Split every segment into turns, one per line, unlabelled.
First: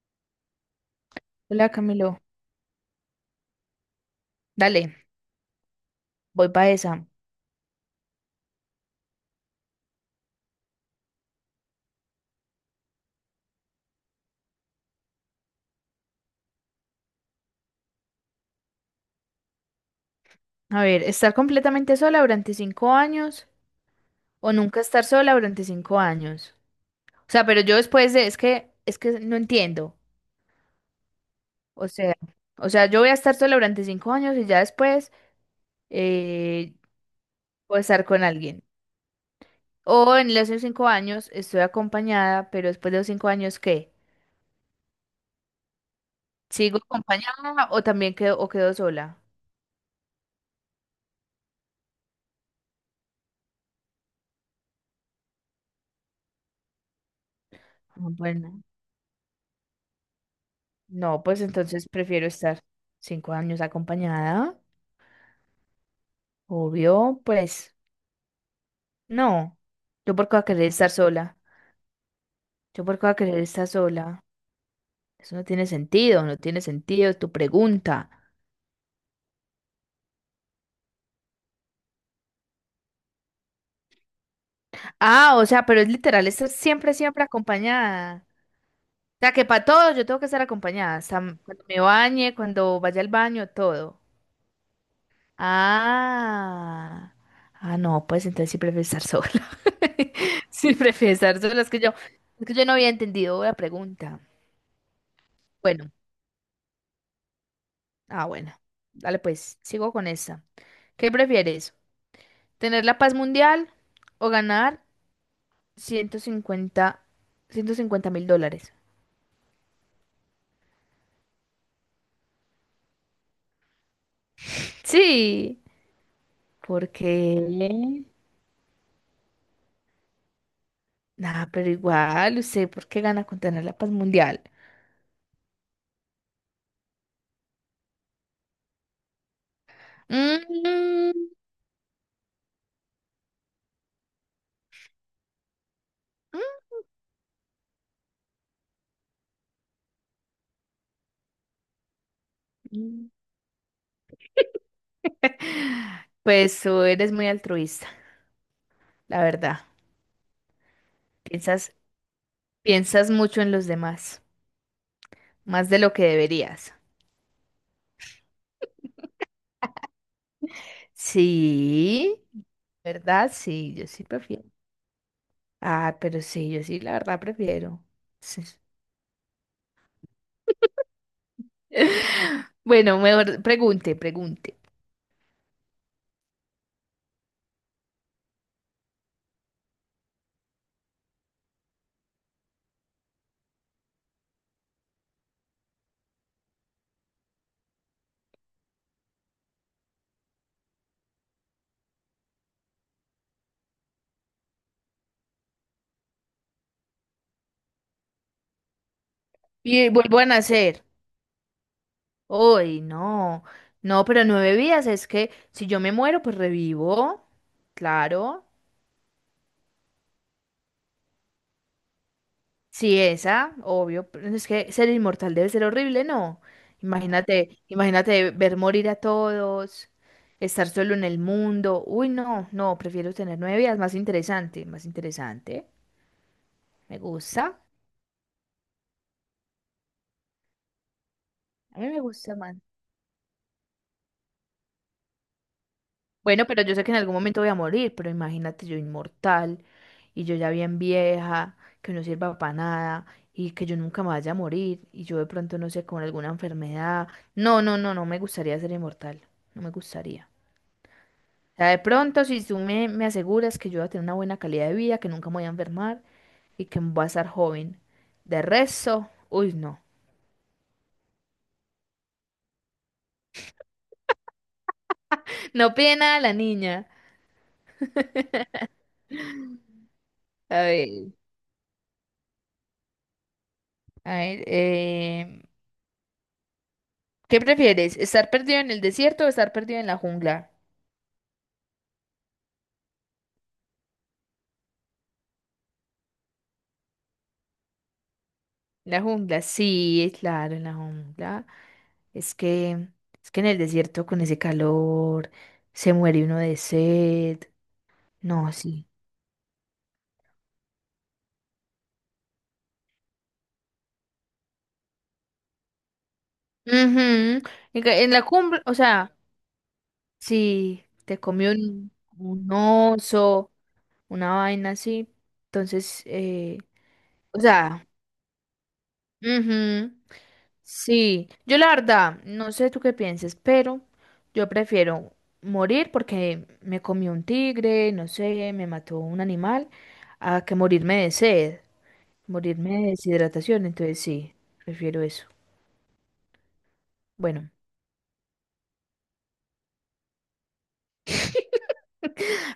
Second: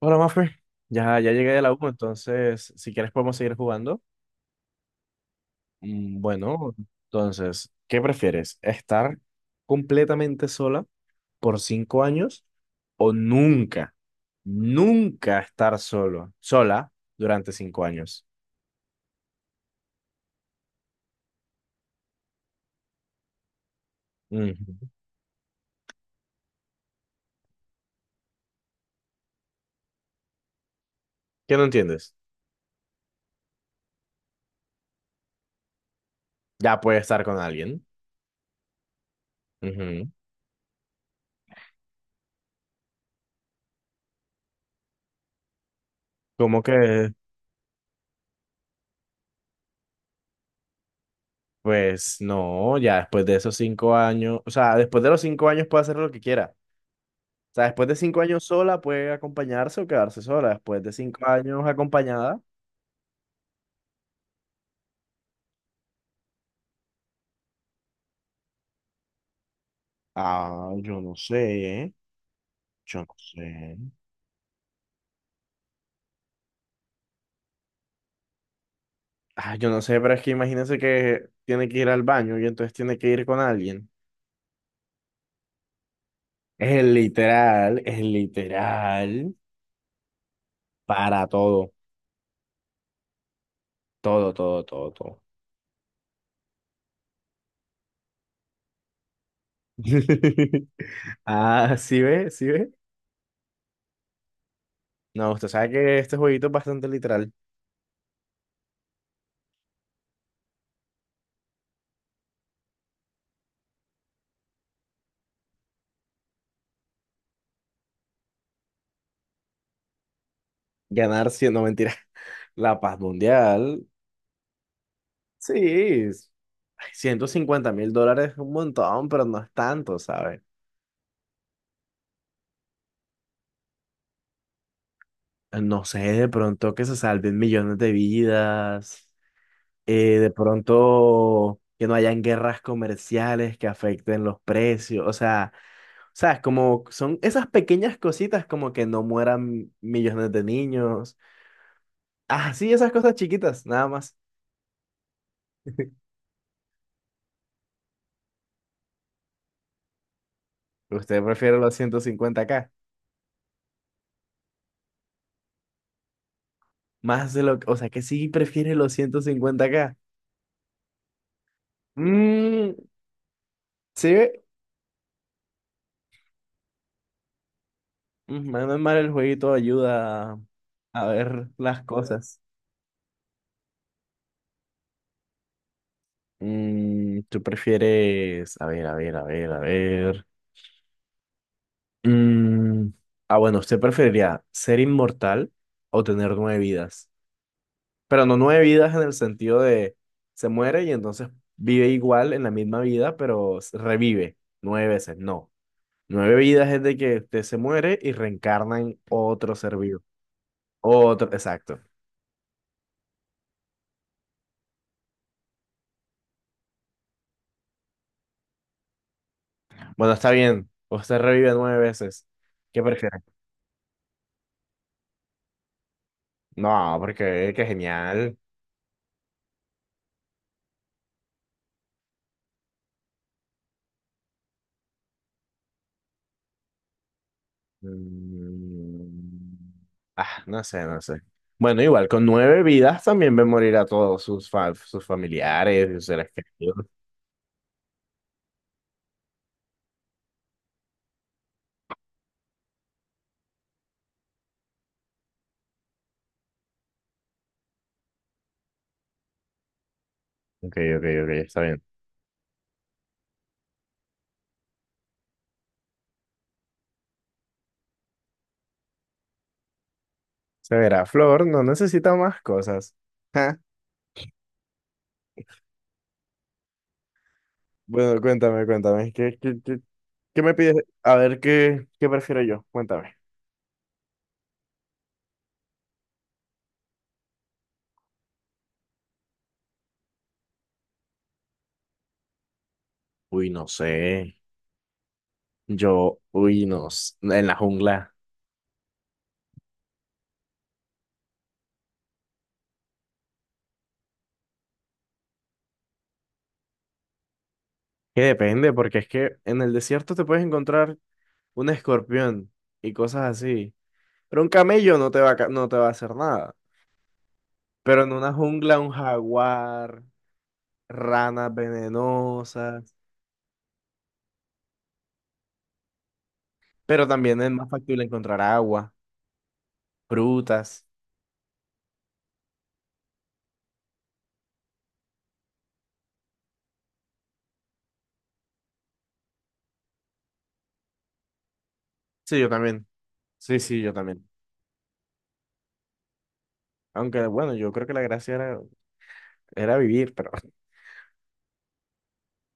Hola, Mafe. Ya llegué de
Hola
la U,
Camilo,
entonces, si quieres podemos seguir jugando.
dale, voy para
Bueno,
esa.
entonces, ¿qué prefieres? ¿Estar completamente sola por 5 años o nunca, nunca estar solo, sola durante 5 años?
A ver, ¿estar completamente sola durante 5 años o nunca
Ujú.
estar sola durante 5 años? O sea, pero yo después de, es que no entiendo.
¿Qué no
O
entiendes?
sea, o sea, yo voy a estar sola durante 5 años y ya después eh,
Ya puedes estar con
voy
alguien.
estar con alguien.
Ujú.
O en los 5 años estoy acompañada, pero después de los 5 años, ¿qué?
¿Cómo
¿Sigo
que?
acompañada o también quedo, o quedo sola?
Pues no, ya después de esos 5 años, o sea, después de los 5 años puede hacer lo que quiera. O sea, después de
Ah,
5 años
bueno,
sola puede acompañarse o quedarse sola. Después de
no,
cinco
pues
años
entonces prefiero
acompañada.
estar 5 años acompañada. Obvio, pues, no. Yo por qué voy a querer
Ah,
estar
yo no
sola.
sé, ¿eh?
Yo por
Yo
qué voy a
no
querer estar
sé.
sola. Eso no tiene sentido, no tiene sentido tu pregunta.
Ah, yo no sé, pero es que imagínense que tiene que ir al baño y entonces tiene que ir con alguien.
Ah, o sea, pero es literal, estar
Es
siempre, siempre
literal, es
acompañada. O sea,
literal.
que para todo yo tengo que estar acompañada. Hasta
Para
cuando
todo,
me bañe, cuando vaya al baño, todo.
todo, todo, todo, todo.
Ah. Ah, no, pues entonces sí prefiero estar sola. Sí prefiero estar sola. Es
Ah,
que yo,
¿sí ve?
es
¿Sí
que yo
ve?
no había entendido la pregunta.
No, usted sabe
Bueno.
que este jueguito es bastante literal.
Ah, bueno. Dale, pues, sigo con esta. ¿Qué prefieres? ¿Tener la paz mundial o ganar $150,000?
Ganar 100, no mentira. La paz mundial. Sí,
Sí,
es- ay,
porque...
150 mil dólares es un montón, pero no es tanto, ¿sabes?
Nah, pero igual, usted, ¿por qué gana con tener la paz mundial?
No sé, de pronto que se salven millones de vidas, de
Mm,
pronto que no hayan guerras comerciales que afecten los precios, o sea, es como son esas pequeñas cositas como que no mueran millones de niños, ah, sí, esas
mm.
cosas chiquitas, nada más.
Pues tú eres muy altruista, la verdad.
Usted prefiere los
Piensas,
150K.
piensas mucho en los demás, más de lo que deberías.
O sea, que sí prefiere los 150K.
Sí,
Mm,
¿verdad? Sí, yo sí
sí.
prefiero. Ah, pero sí, yo sí, la verdad prefiero. Sí.
Menos mal el jueguito ayuda a ver las cosas.
Bueno, mejor pregunte, pregunte.
Mm, ¿tú prefieres? A ver, a ver, a ver, a ver. Mm, ah, bueno, ¿usted preferiría ser inmortal o tener nueve vidas? Pero no nueve vidas en el sentido de se muere y entonces vive igual en la misma vida, pero revive nueve veces. No. Nueve vidas es de que usted se muere y reencarna en otro ser
Y
vivo.
vuelvo a nacer.
Otro, exacto.
Uy, no. No, pero nueve vidas es que si yo me muero, pues revivo. Claro.
Bueno, está bien. Usted revive nueve veces. ¿Qué
Sí,
prefiere?
esa, obvio, pero es que ser inmortal debe ser horrible, ¿no?
No, porque
Imagínate,
qué
imagínate
genial.
ver morir a todos, estar solo en el mundo. Uy, no, no, prefiero tener nueve vidas, más interesante, más interesante. Me gusta.
Mm, Ah, no sé, no sé.
A
Bueno,
mí me
igual, con
gusta más.
nueve vidas también ve morir a todos sus familiares y sus seres
Bueno, pero yo sé
queridos.
que en algún momento voy a morir, pero imagínate yo inmortal y yo ya bien vieja, que no sirva para nada y que yo nunca me vaya a morir y yo de pronto no sé, con alguna enfermedad. No, no, no, no me gustaría ser inmortal, no me gustaría.
Ok, ok, ok,
O
está
sea, de
bien.
pronto si tú me aseguras que yo voy a tener una buena calidad de vida, que nunca me voy a enfermar y que voy a estar joven. De resto, uy, no.
Se verá, Flor, no necesita más cosas. Ja.
No pide nada la niña.
Bueno, cuéntame, cuéntame. ¿Qué me
A
pides?
ver,
A ver, ¿qué prefiero yo? Cuéntame.
a ver, ¿qué prefieres? ¿Estar perdido en el desierto o estar perdido en la jungla?
Uy, no sé. Yo, uy, no. En la jungla.
La jungla, sí, claro, en la jungla. Es que, es que en el desierto con ese calor se muere uno de sed.
Que
No,
depende,
sí.
porque es que en el desierto te puedes encontrar un escorpión y cosas así. Pero un camello no te va no te va a hacer nada.
Ujú. En
Pero
en
en
la
una
cumbre, o
jungla, un
sea,
jaguar,
si te comió
ranas
un
venenosas.
oso, una vaina así, entonces,
Pero
o
también es más
sea,
factible encontrar agua,
ujú.
frutas.
Sí, yo la verdad, no sé tú qué pienses, pero yo prefiero morir porque me comió un tigre, no sé, me mató un animal, a que morirme de sed,
Sí, yo
morirme
también.
de
Sí,
deshidratación,
sí, yo
entonces
también.
sí, prefiero eso.
Aunque
Bueno,
bueno, yo creo que la gracia era vivir, pero.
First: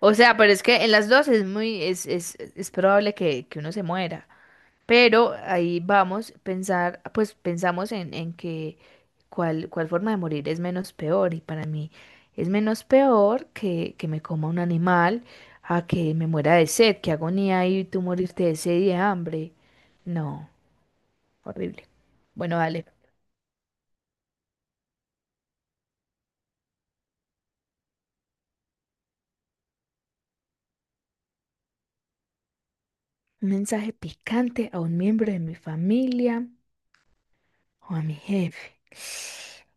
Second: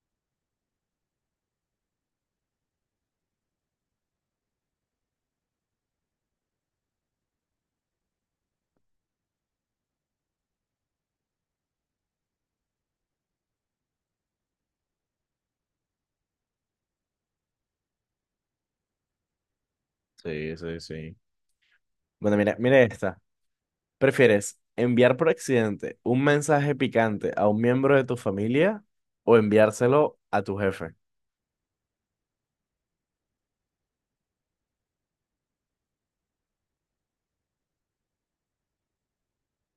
o sea, pero es que en las dos es muy, es probable que uno se muera, pero ahí vamos, pensar, pues pensamos en que cuál forma de morir es menos peor. Y para mí es menos peor que me coma un animal a que me muera de sed, qué agonía y tú morirte de sed y de hambre. No,
Sí, sí, sí.
horrible.
Bueno, mira,
Bueno,
mira
dale.
esta. ¿Prefieres enviar por accidente un mensaje picante a un miembro de tu familia o enviárselo a tu jefe?
Un mensaje picante a un miembro de mi familia o a mi jefe.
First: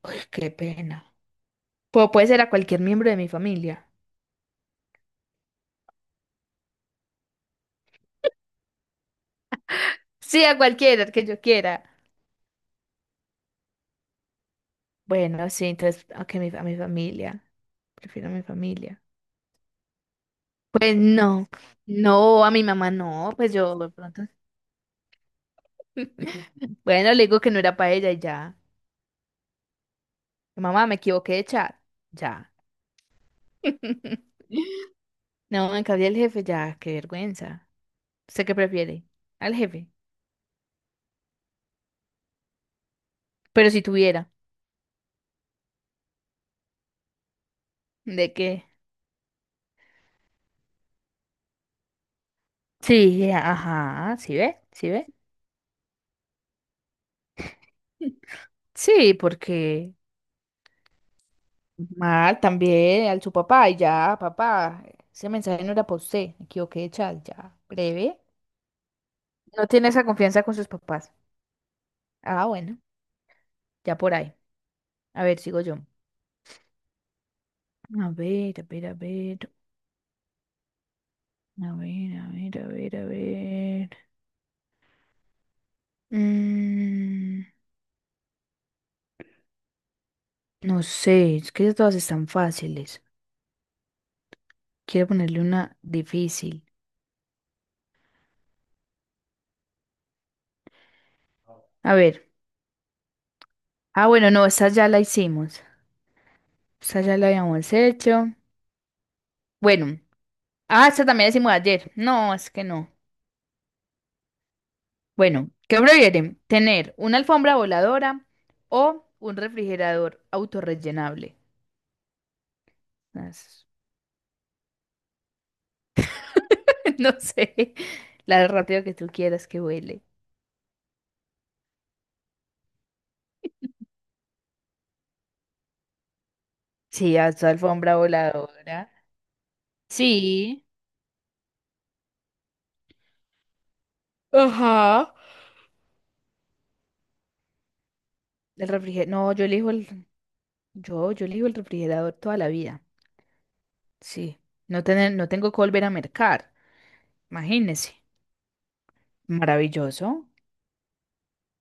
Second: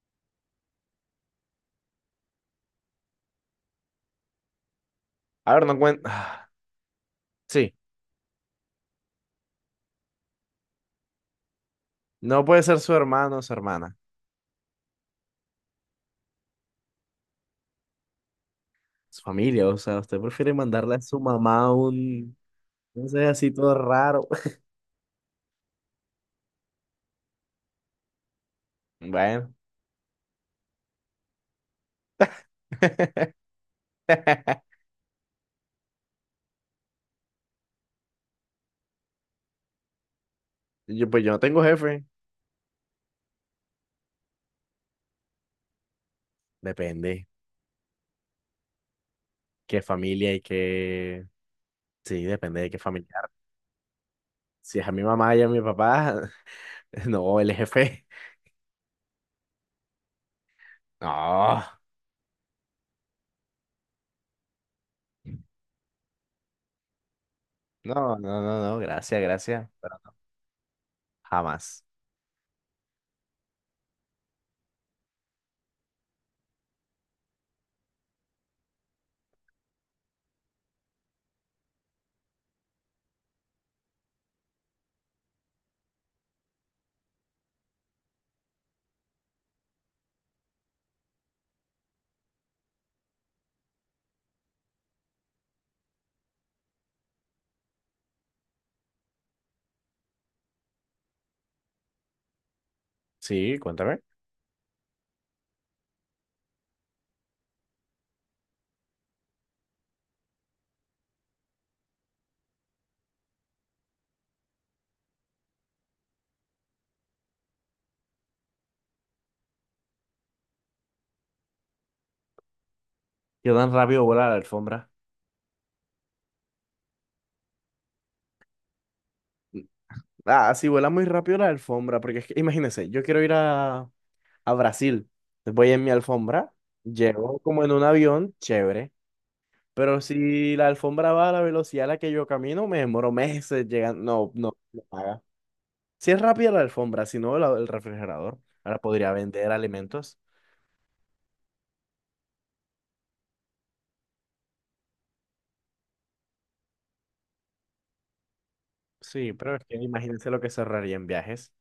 Uy, qué pena. Puede ser a cualquier miembro de mi familia.
A ver, no cuenta. Sí.
Sí, a cualquiera que yo quiera.
No puede ser su hermano o su hermana,
Bueno, sí, entonces, ok, a mi familia. Prefiero a mi familia.
su familia, o sea, usted prefiere mandarle
Pues
a su
no,
mamá un,
no, a mi mamá
no sé,
no,
así
pues
todo
yo de pronto.
raro.
Bueno, le digo que no era para ella y ya.
Bueno.
Mamá, me equivoqué de chat. Ya. No, en cambio el jefe, ya, qué vergüenza. ¿Usted qué prefiere? Al jefe.
Yo, pues yo no tengo jefe,
Pero si tuviera,
depende
¿de qué?
qué familia y qué, sí, depende de qué familiar.
Sí, ajá, ¿sí ve?
Si es
¿Sí
a mi
ve?
mamá y a mi papá, no, el jefe,
Sí, porque
no,
mal también al su papá y ya, papá, ese mensaje no era para usted, me equivoqué de chat, ya,
no,
breve.
no, no, no, gracias,
No
gracias,
tiene
pero
esa
no,
confianza con sus papás.
jamás.
Ah, bueno, ya por ahí. A ver, sigo yo. A ver, a ver, a ver. A ver, a ver, a ver, a ver. Mm, no sé, es que todas están fáciles. Quiero ponerle una difícil. A ver.
Sí, cuéntame.
Ah, bueno, no, esta ya la hicimos. Esta ya la habíamos hecho. Bueno. Ah, esta también la hicimos ayer. No, es que no. Bueno, ¿qué prefieren? ¿Tener una alfombra voladora o un refrigerador autorrellenable?
Yo
As-
tan rápido vuela la alfombra.
No sé, la rápido que tú quieras
Mm,
que huele.
Ah, sí, vuela muy rápido la alfombra, porque es que, imagínense, yo quiero ir a Brasil. Voy en mi alfombra,
Sí, a
llego
tu
como en un
alfombra
avión, chévere.
voladora.
Pero si
Sí.
la alfombra va a la velocidad a la que yo camino, me demoro meses llegando. No, no, no
Ajá.
paga. Si es rápida la alfombra, si no, el refrigerador.
El
Ahora
refrigerador.
podría
No, yo
vender
elijo el.
alimentos.
Yo elijo el refrigerador toda la vida. Sí. No tengo que volver a mercar. Imagínese.
Sí, pero es que
Maravilloso.
imagínense lo que se ahorraría en viajes.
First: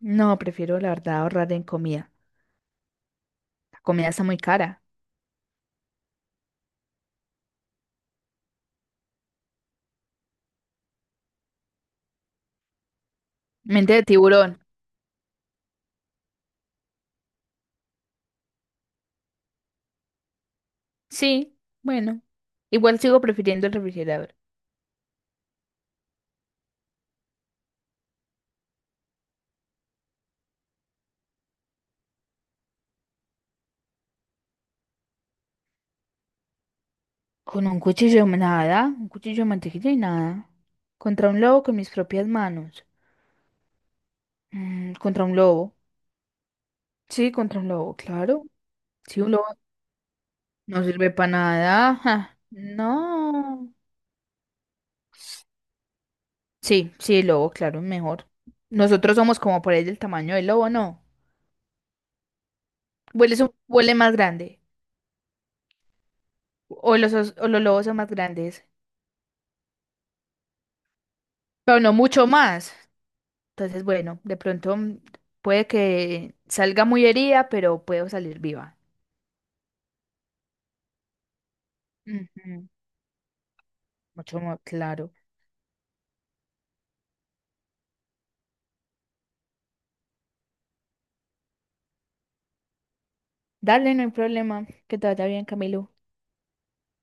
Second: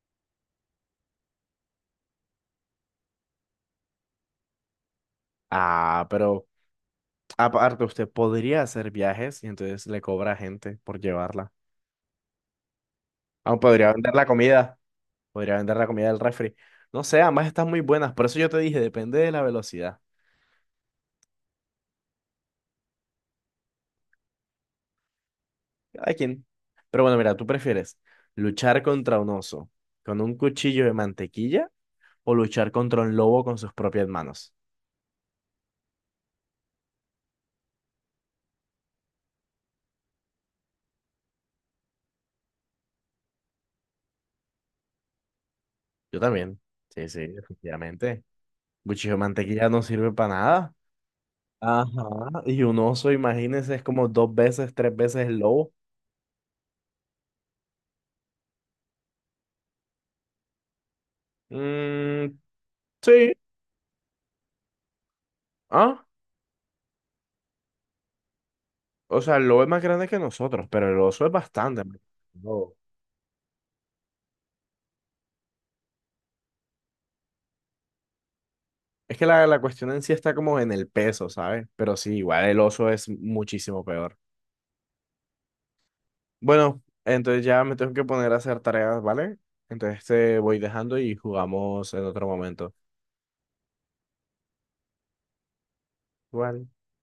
No, prefiero la verdad ahorrar en comida. La comida está muy cara.
Ah, pero aparte usted podría hacer viajes y entonces le cobra a gente por llevarla. Aún podría
Mente de
vender la
tiburón.
comida. Podría vender la comida del refri. No sé, ambas están muy buenas. Por eso yo te dije, depende de la velocidad.
Sí, bueno. Igual sigo prefiriendo el refrigerador.
Cada quien. Pero bueno, mira, ¿tú prefieres luchar contra un oso con un cuchillo de mantequilla o luchar contra un lobo con sus propias manos?
Con un cuchillo, nada, un cuchillo de mantequilla y nada. Contra un lobo con mis propias manos. Contra un lobo.
Yo también. Sí, sí,
Sí, contra un lobo,
efectivamente.
claro.
Cuchillo de
Sí, un lobo
mantequilla no sirve para nada.
no sirve para
Ajá.
nada. Ja,
Y un oso,
No.
imagínense, es como dos veces, tres veces el lobo.
Sí, sí, el lobo, claro, mejor. Nosotros somos como por ahí del tamaño del lobo, ¿no?
Mm, sí.
Huele más grande.
Ah,
O los lobos son más grandes.
o sea, el lobo es más grande que nosotros, pero el oso es
Pero
bastante más
no
grande
mucho
que el
más.
lobo.
Entonces, bueno, de pronto puede que salga muy herida, pero puedo salir viva.
Es que la cuestión en sí está como en el peso, ¿sabes? Pero sí, igual el
Ujú.
oso es muchísimo peor.
Mucho más claro.
Bueno, entonces ya me tengo que poner a hacer tareas, ¿vale? Entonces te voy dejando y jugamos en otro momento.
Dale, no hay problema. Que te vaya bien, Camilo.
Igual.